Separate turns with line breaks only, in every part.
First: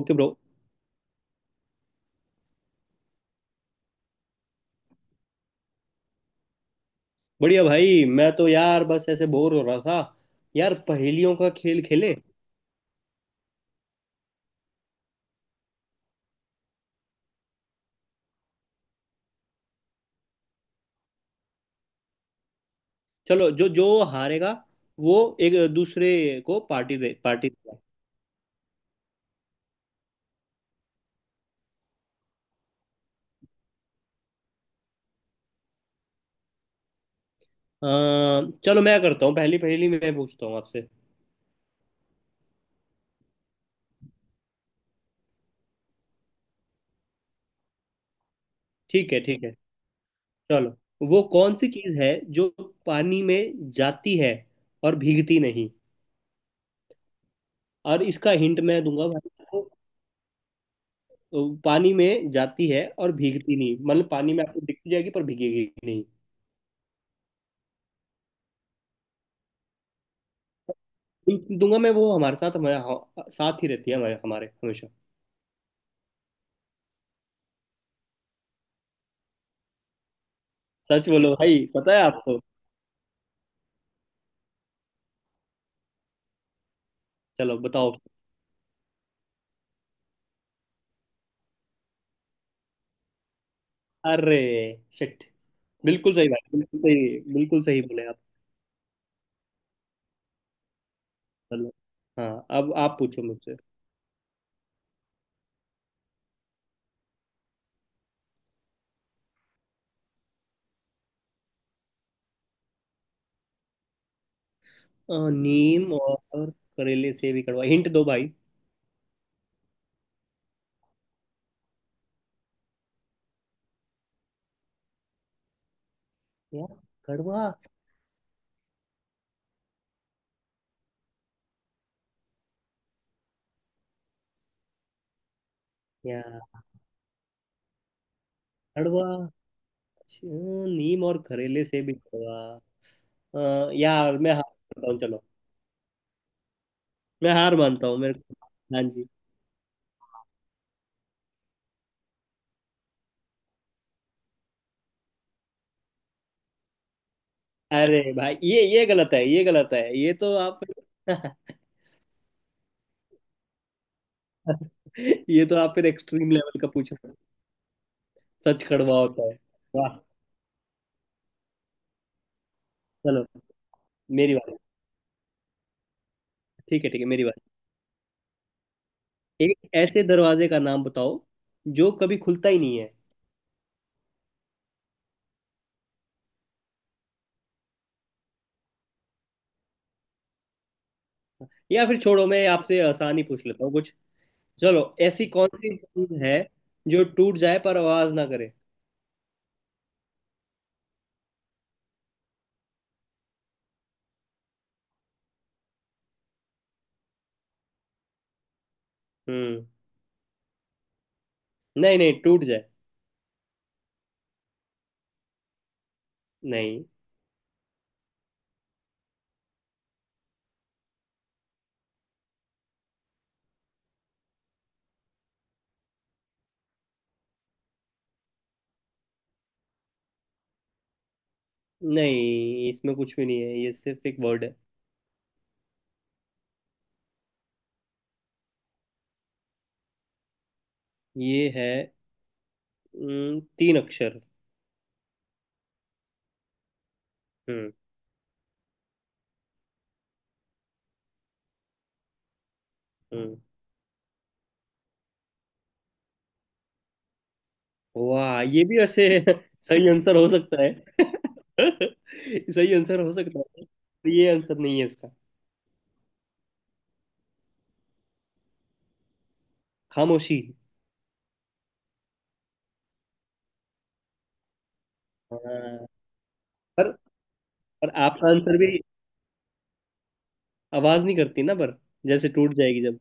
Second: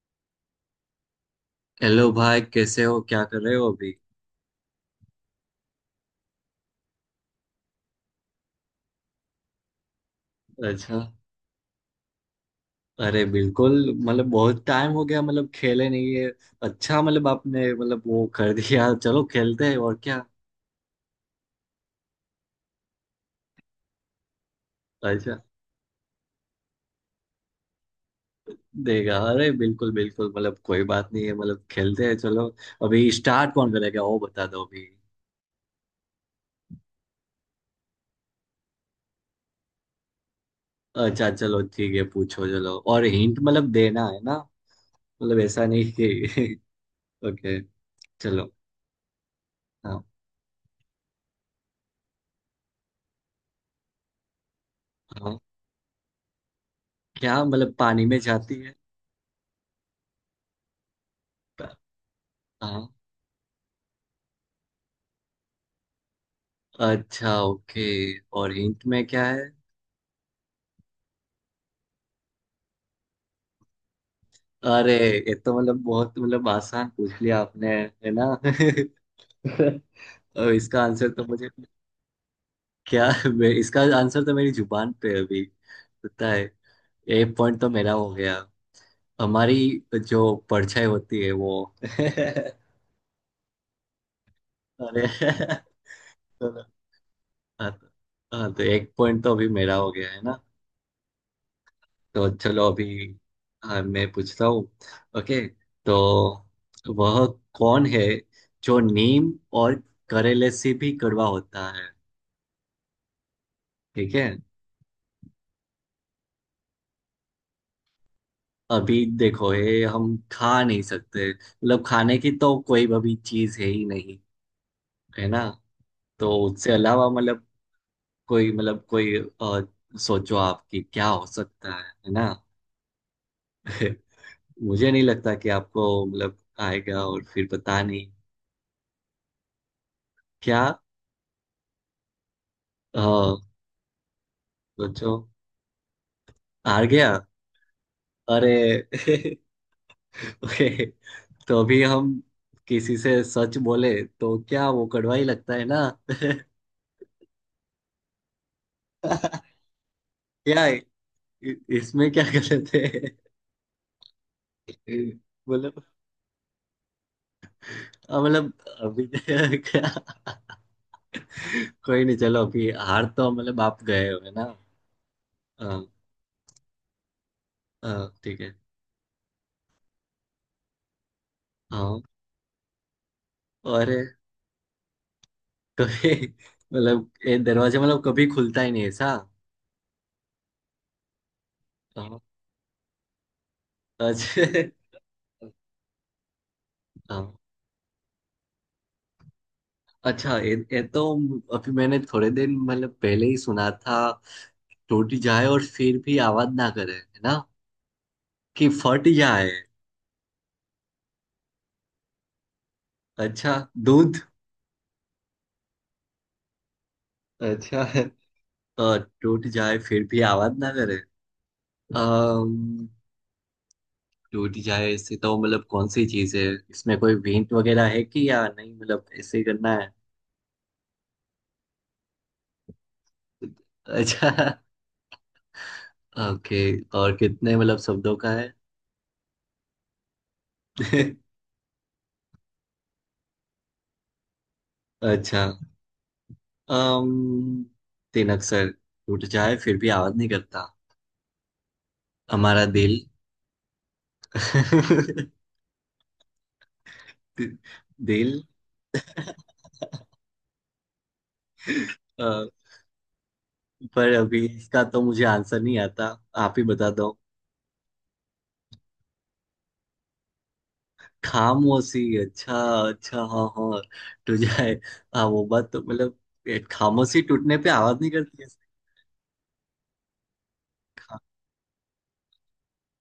Okay bro.
Hello भाई कैसे हो क्या कर रहे हो अभी।
बढ़िया भाई, मैं तो यार बस ऐसे बोर हो रहा था। यार,
अच्छा।
पहेलियों का खेल खेले।
अरे बिल्कुल। मतलब बहुत टाइम हो गया मतलब खेले नहीं है। अच्छा मतलब आपने मतलब वो कर दिया चलो खेलते हैं और क्या।
चलो, जो जो हारेगा वो
अच्छा।
एक दूसरे को पार्टी दे, पार्टी देगा।
देगा अरे बिल्कुल बिल्कुल मतलब कोई बात नहीं है मतलब खेलते हैं चलो। अभी स्टार्ट कौन करेगा वो बता दो अभी।
चलो, मैं करता हूँ, पहली पहेली मैं पूछता हूँ आपसे।
अच्छा चलो ठीक है पूछो चलो और हिंट मतलब देना है ना। मतलब ऐसा नहीं कि। ओके चलो।
ठीक है, ठीक है,
हाँ।
चलो। वो कौन सी चीज़ है जो पानी में जाती है और
हाँ।
भीगती नहीं।
क्या मतलब
और
पानी में
इसका हिंट
जाती है।
मैं दूंगा भाई आपको। पानी में जाती है
हाँ।
और भीगती नहीं मतलब पानी में आपको दिखती जाएगी पर भीगेगी नहीं।
अच्छा ओके। और हिंट में क्या है।
बिल्कुल दूंगा मैं, वो हमारे साथ, साथ ही रहती है हमारे हमारे हमेशा।
अरे ये तो मतलब बहुत मतलब आसान पूछ लिया आपने है ना। और इसका
सच
आंसर तो
बोलो
मुझे।
भाई, पता है आपको।
क्या। इसका आंसर तो मेरी जुबान पे है अभी। पता है। एक
चलो
पॉइंट तो मेरा
बताओ।
हो गया। हमारी जो परछाई होती है वो। अरे।
अरे शिट! बिल्कुल सही भाई,
चलो।
बिल्कुल सही, बिल्कुल
हाँ
सही
तो।
बोले आप।
हाँ, तो एक पॉइंट तो अभी मेरा हो गया है ना।
चलो। हाँ,
तो चलो
अब आप
अभी।
पूछो मुझसे।
मैं पूछता हूँ। ओके। तो वह कौन है जो नीम और करेले से भी कड़वा होता है। ठीक है।
नीम और करेले से भी कड़वा, हिंट दो भाई।
अभी देखो ये हम खा नहीं सकते मतलब खाने की तो कोई अभी चीज है ही नहीं है ना। तो उससे
यार
अलावा
कड़वा।
मतलब कोई सोचो आपकी क्या हो सकता है ना। मुझे नहीं लगता कि आपको मतलब
यार
आएगा और फिर पता नहीं
कड़वा।
क्या।
नीम और करेले से भी कड़वा।
आ,
यार मैं हार मानता हूँ,
सोचो।
चलो।
आ गया।
मैं हार मानता हूँ, मेरे को। हाँ
अरे।
जी।
ओके। तो अभी हम किसी से सच बोले तो क्या वो कड़वा ही लगता है ना।
अरे भाई ये गलत है, ये गलत है, ये तो आप
क्या है? इसमें क्या गलत है।
ये तो आप
मतलब
फिर एक्सट्रीम लेवल का पूछ रहे हो।
मतलब
सच कड़वा
अभी।
होता है।
क्या।
वाह।
कोई नहीं चलो अभी हार
चलो
तो मतलब आप गए हो है
मेरी
ना।
बारी।
हाँ।
ठीक है, ठीक है, मेरी बारी।
हाँ ठीक है।
एक ऐसे दरवाजे का नाम बताओ जो
हाँ।
कभी खुलता ही नहीं है।
और। कभी मतलब ये दरवाजा मतलब कभी खुलता ही नहीं है ऐसा।
या फिर
हाँ।
छोड़ो, मैं आपसे आसान ही पूछ लेता हूँ कुछ।
अच्छा।
चलो, ऐसी कौन सी चीज है जो
हाँ
टूट जाए पर आवाज ना करे।
अच्छा ये तो अभी मैंने थोड़े दिन मतलब पहले ही सुना था। टूट जाए और फिर भी आवाज ना करे है ना। कि फट जाए।
हम्म। नहीं नहीं, टूट जाए।
अच्छा। दूध।
नहीं।
अच्छा। और टूट जाए फिर भी आवाज ना करे। अम्म, टूट जाए ऐसे तो मतलब कौन सी चीज है। इसमें कोई हिंट वगैरह है कि या नहीं मतलब ऐसे ही करना है।
नहीं, इसमें कुछ भी नहीं है, ये सिर्फ एक
अच्छा
वर्ड है।
ओके। और कितने मतलब शब्दों का है।
ये है, तीन अक्षर।
अच्छा। अम्म
हम्म।
तीन अक्षर टूट जाए फिर भी आवाज नहीं करता। हमारा दिल।
हम्म।
दिल।
वाह, ये भी वैसे सही आंसर हो सकता है।
अ,
सही आंसर हो सकता है पर
पर
ये
अभी
आंसर नहीं
इसका
है
तो
इसका।
मुझे आंसर नहीं आता। आप ही बता दो।
खामोशी।
खामोशी अच्छा। अच्छा हाँ हाँ। टू जाए। हाँ वो बात तो
हाँ।
मतलब। ये
पर
खामोशी टूटने पे
पर
आवाज नहीं
आपका
करती है।
आंसर भी आवाज नहीं
खा,
करती ना, पर जैसे टूट जाएगी जब।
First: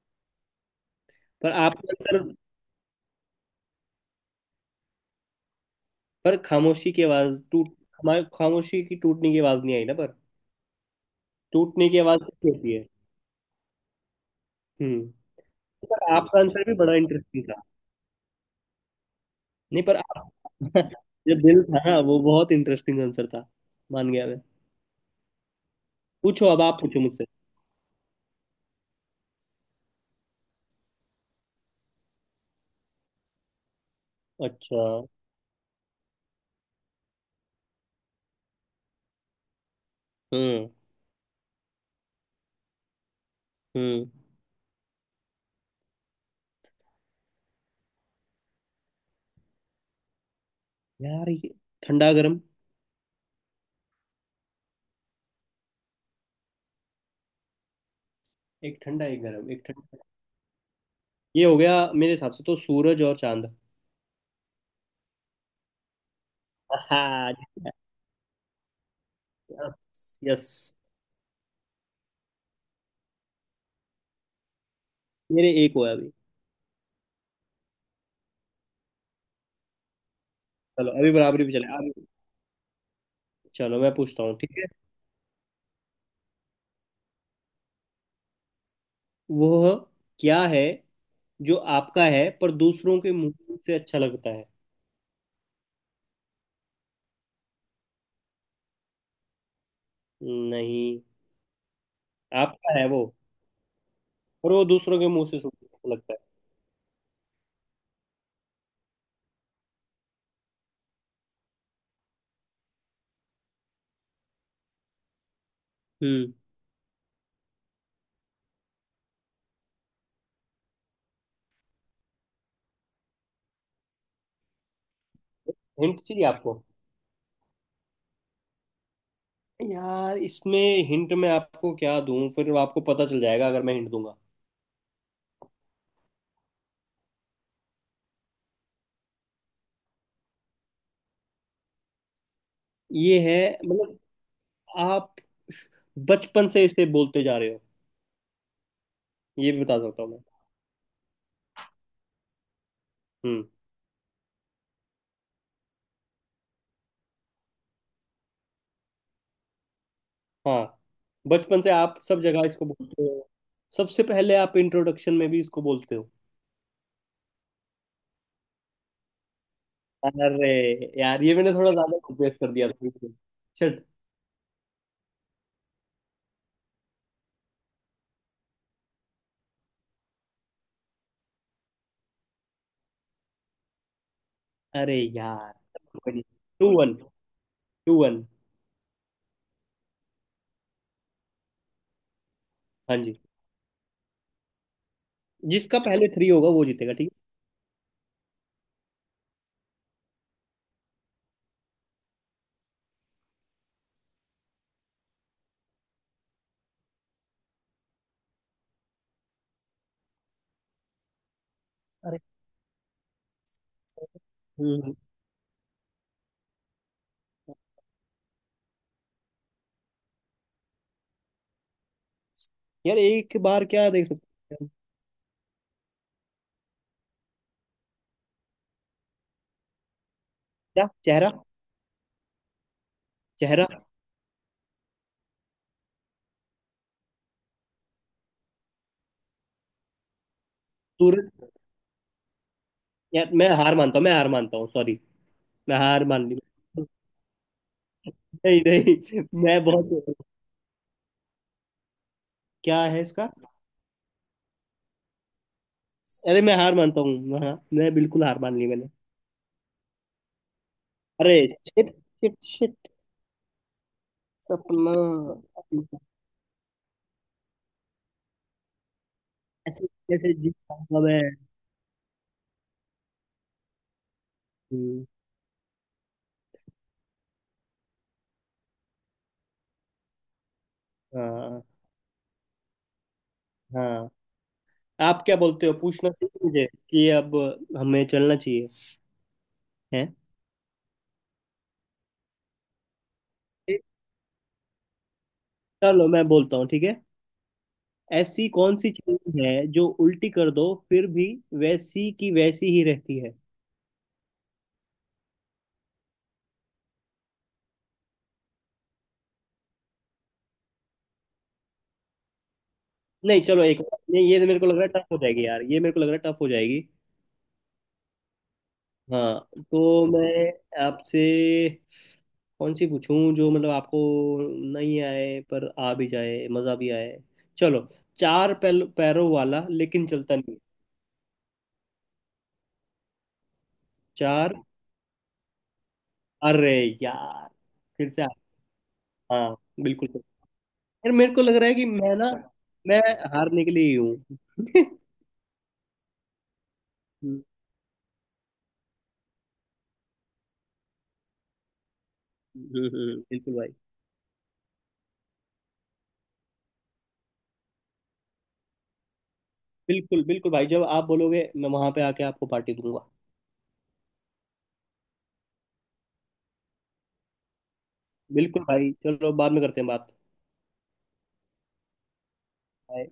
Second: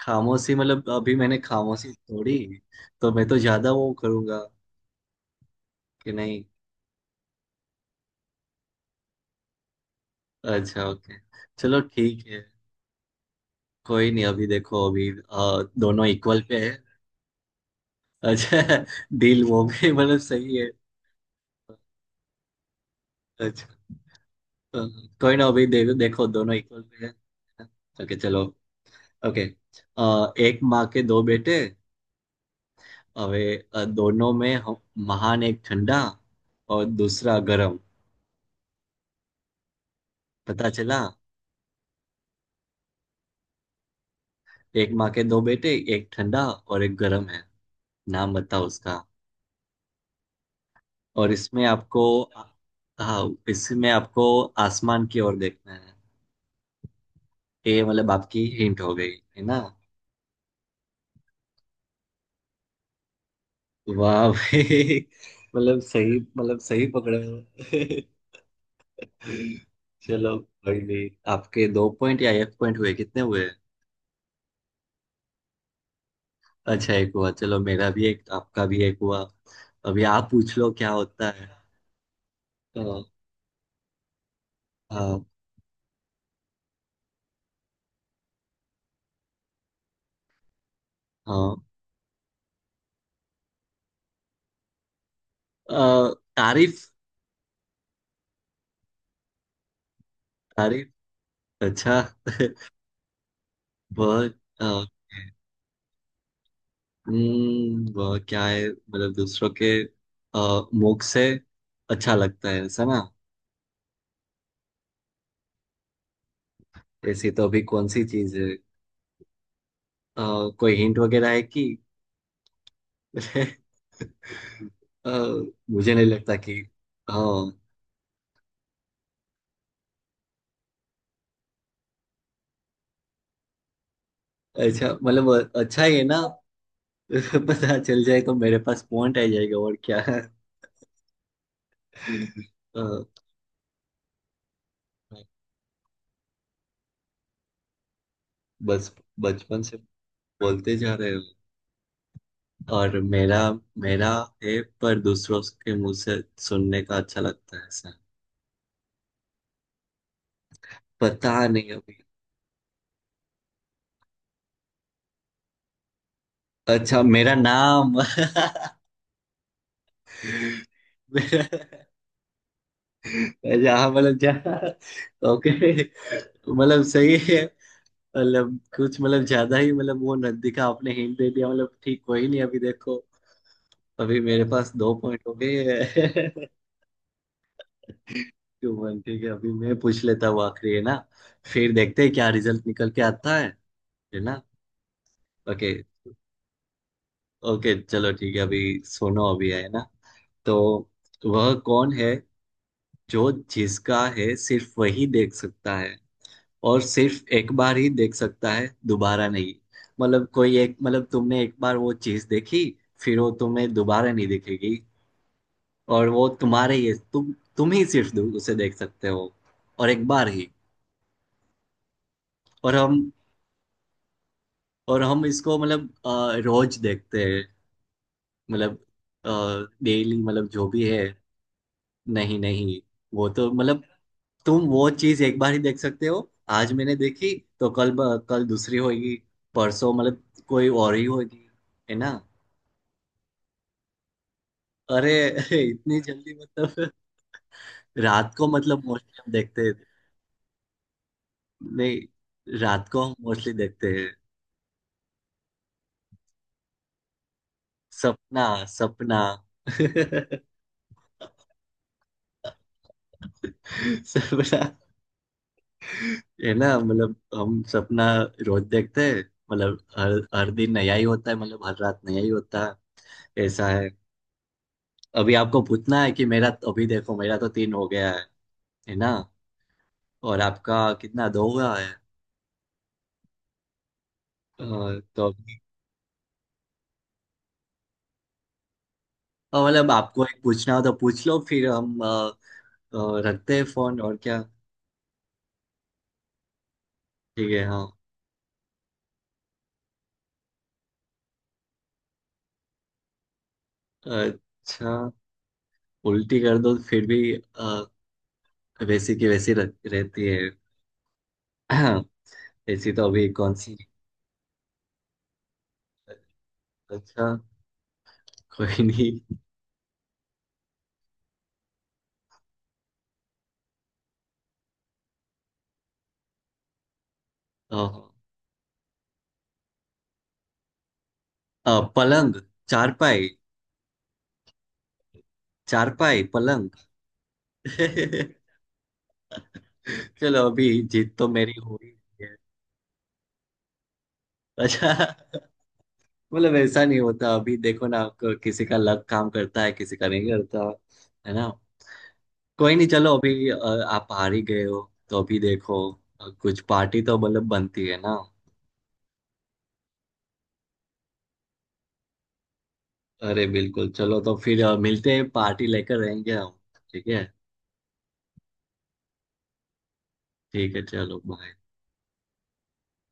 खामोशी मतलब अभी मैंने
पर आपका
खामोशी
आंसर।
तोड़ी। तो मैं तो ज्यादा वो करूंगा कि
पर
नहीं।
खामोशी की आवाज टूट, हमारे खामोशी की टूटने की आवाज नहीं आई ना पर।
अच्छा ओके चलो
टूटने की आवाज
ठीक है।
कैसी होती है।
कोई नहीं अभी देखो अभी
हम्म।
दोनों
पर आपका
इक्वल
आंसर
पे
भी
है।
बड़ा इंटरेस्टिंग था।
अच्छा। डील वो
नहीं,
भी
पर
मतलब
आप
सही है।
जो दिल था ना, वो बहुत इंटरेस्टिंग आंसर था।
अच्छा
मान गया मैं।
अ, कोई ना अभी देखो
पूछो,
दोनों
अब आप
इक्वल
पूछो
पे है।
मुझसे।
ओके चलो ओके। एक माँ के दो बेटे अवे दोनों में
अच्छा।
महान एक ठंडा और दूसरा गरम।
हम्म।
पता चला।
हम्म।
एक माँ के दो बेटे एक ठंडा और एक गरम है। नाम बताओ उसका।
यार
और
ये
इसमें आपको।
ठंडा गर्म,
हाँ। इसमें आपको आसमान की ओर देखना है। ये मतलब आपकी
एक
हिंट हो
ठंडा
गई
एक
है
गर्म
ना।
एक ठंडा। ये हो गया, मेरे हिसाब से तो सूरज और चांद।
वाह भाई मतलब सही पकड़े
हाँ।
हो।
यस
चलो।
यस।
कोई नहीं आपके दो पॉइंट या एक पॉइंट हुए कितने हुए।
मेरे एक हुआ अभी।
अच्छा एक हुआ चलो मेरा भी एक आपका भी एक हुआ। अभी आप पूछ लो क्या
चलो, अभी
होता
बराबरी
है।
पे चले अब।
तो,
चलो मैं पूछता हूँ ठीक है।
हाँ
वो क्या है
हाँ।
जो आपका है पर दूसरों के मुंह से अच्छा लगता है।
तारीफ। तारीफ
नहीं।
अच्छा।
आपका है वो,
वह
पर वो
अ,
दूसरों के मुंह से सुंदर लगता है।
वह क्या है मतलब दूसरों के मुख से अच्छा लगता है ऐसा ना।
हम्म।
ऐसी तो अभी कौन सी चीज है अ, कोई हिंट वगैरह है कि। अ, मुझे
हिंट
नहीं
चाहिए
लगता कि।
आपको।
हाँ
यार इसमें हिंट मैं आपको क्या दूं, फिर आपको पता चल जाएगा अगर मैं हिंट दूंगा।
अच्छा मतलब अच्छा ही है ना। पता चल जाए तो मेरे पास पॉइंट आ जाएगा और क्या। अ,
ये है मतलब, आप बचपन से इसे बोलते जा रहे हो।
बस
ये भी
बचपन से
बता सकता हूँ मैं।
बोलते जा रहे हो और मेरा
हम्म।
मेरा है पर दूसरों के मुंह से सुनने का अच्छा लगता है ऐसा।
हाँ।
पता
बचपन से
नहीं अभी।
आप सब जगह इसको बोलते हो, सबसे पहले आप इंट्रोडक्शन में भी इसको बोलते हो।
अच्छा मेरा नाम।
अरे यार, ये
मेरा
मैंने थोड़ा ज्यादा कंप्रेस कर दिया था।
अच्छा
शट।
हाँ मतलब जा। ओके मतलब सही है। मतलब कुछ मतलब ज्यादा ही मतलब वो न दिखा आपने हिंट दे दिया मतलब ठीक कोई नहीं अभी देखो। अभी मेरे पास दो
अरे
पॉइंट हो
यार,
गए हैं।
Two one, two one.
Two one ठीक है अभी मैं पूछ लेता हूँ आखिरी है ना। फिर देखते हैं क्या रिजल्ट निकल
हाँ
के
जी।
आता है ना। ओके।
जिसका पहले थ्री होगा वो जीतेगा, ठीक
ओके चलो ठीक है अभी सुनो अभी है ना। तो वह कौन है जो जिसका है सिर्फ वही देख सकता है और सिर्फ एक बार ही देख सकता है दोबारा नहीं। मतलब कोई एक मतलब तुमने एक बार वो
है। अरे।
चीज देखी फिर वो तुम्हें दोबारा नहीं दिखेगी।
हम्म। हम्म।
और वो तुम्हारे ही तुम ही सिर्फ उसे देख सकते हो और एक बार ही। और
यार
हम
एक बार क्या देख सकते हैं हम?
इसको मतलब रोज देखते हैं मतलब डेली मतलब जो भी
क्या,
है।
चेहरा?
नहीं नहीं वो तो
चेहरा?
मतलब। तुम वो चीज एक बार ही देख सकते हो। आज मैंने देखी तो कल कल दूसरी होगी परसों मतलब कोई और ही
सूरज?
होगी है ना।
यार मैं हार मानता हूँ, मैं हार मानता हूँ, सॉरी।
अरे
मैं
इतनी
हार मान
जल्दी
ली।
मतलब। रात को
नहीं
मतलब मोस्टली
नहीं,
हम देखते
मैं
हैं।
बहुत,
नहीं
क्या
रात
है
को हम
इसका?
मोस्टली देखते हैं।
अरे, मैं हार मानता हूँ, हाँ मैं बिल्कुल हार
सपना
मान ली मैंने।
सपना।
अरे शिट! Shit shit.
सपना
सपना।
है ना मतलब हम सपना रोज देखते हैं। मतलब
ऐसे
हर
कैसे
हर
जीत
दिन नया
पाऊंगा
ही
मैं।
होता है मतलब हर रात नया ही होता है ऐसा है।
हम्म।
अभी आपको पूछना है कि मेरा अभी देखो मेरा तो तीन हो गया है ना। और आपका कितना दो
हाँ।
हुआ है।
हाँ। आप
तो।
क्या बोलते हो, पूछना चाहिए मुझे कि अब हमें चलना चाहिए।
और मतलब
है।
आपको एक पूछना हो तो पूछ लो फिर हम रखते हैं फोन और क्या।
चलो मैं बोलता हूँ, ठीक है।
ठीक है हाँ।
ऐसी कौन सी चीज है जो उल्टी कर दो फिर भी वैसी की वैसी ही रहती है।
अच्छा उल्टी कर दो फिर भी वैसी की वैसी रहती है। हाँ, ऐसी तो अभी
नहीं
कौन
चलो,
सी।
एक, ये मेरे को लग रहा है टफ हो जाएगी, यार ये मेरे को लग रहा है टफ हो जाएगी।
अच्छा कोई नहीं
हाँ। तो मैं आपसे कौन सी पूछूं जो मतलब आपको नहीं आए पर आ भी जाए, मजा भी आए।
अ,
चलो, पैरों वाला लेकिन चलता नहीं।
पलंग चारपाई।
चार।
चारपाई पलंग।
अरे यार, फिर से आप- हाँ, बिल्कुल।
चलो अभी
यार
जीत तो
मेरे को
मेरी
लग रहा है
हो
कि
ही
मैं
गई
ना
है।
मैं हारने के लिए ही हूँ
अच्छा मतलब ऐसा नहीं होता
हम्म,
अभी देखो ना आपको किसी का लक काम करता है किसी का नहीं करता है ना। कोई नहीं चलो अभी
बिल्कुल भाई।
आप हार ही गए हो। तो अभी देखो कुछ पार्टी तो मतलब बनती है ना।
बिल्कुल, बिल्कुल भाई, जब आप बोलोगे मैं वहां पे आके आपको पार्टी दूंगा।
अरे बिल्कुल चलो तो फिर मिलते हैं पार्टी लेकर रहेंगे हम। ठीक है।
बिल्कुल भाई, चलो बाद में करते हैं बात।
ठीक है चलो बाय।
Bye.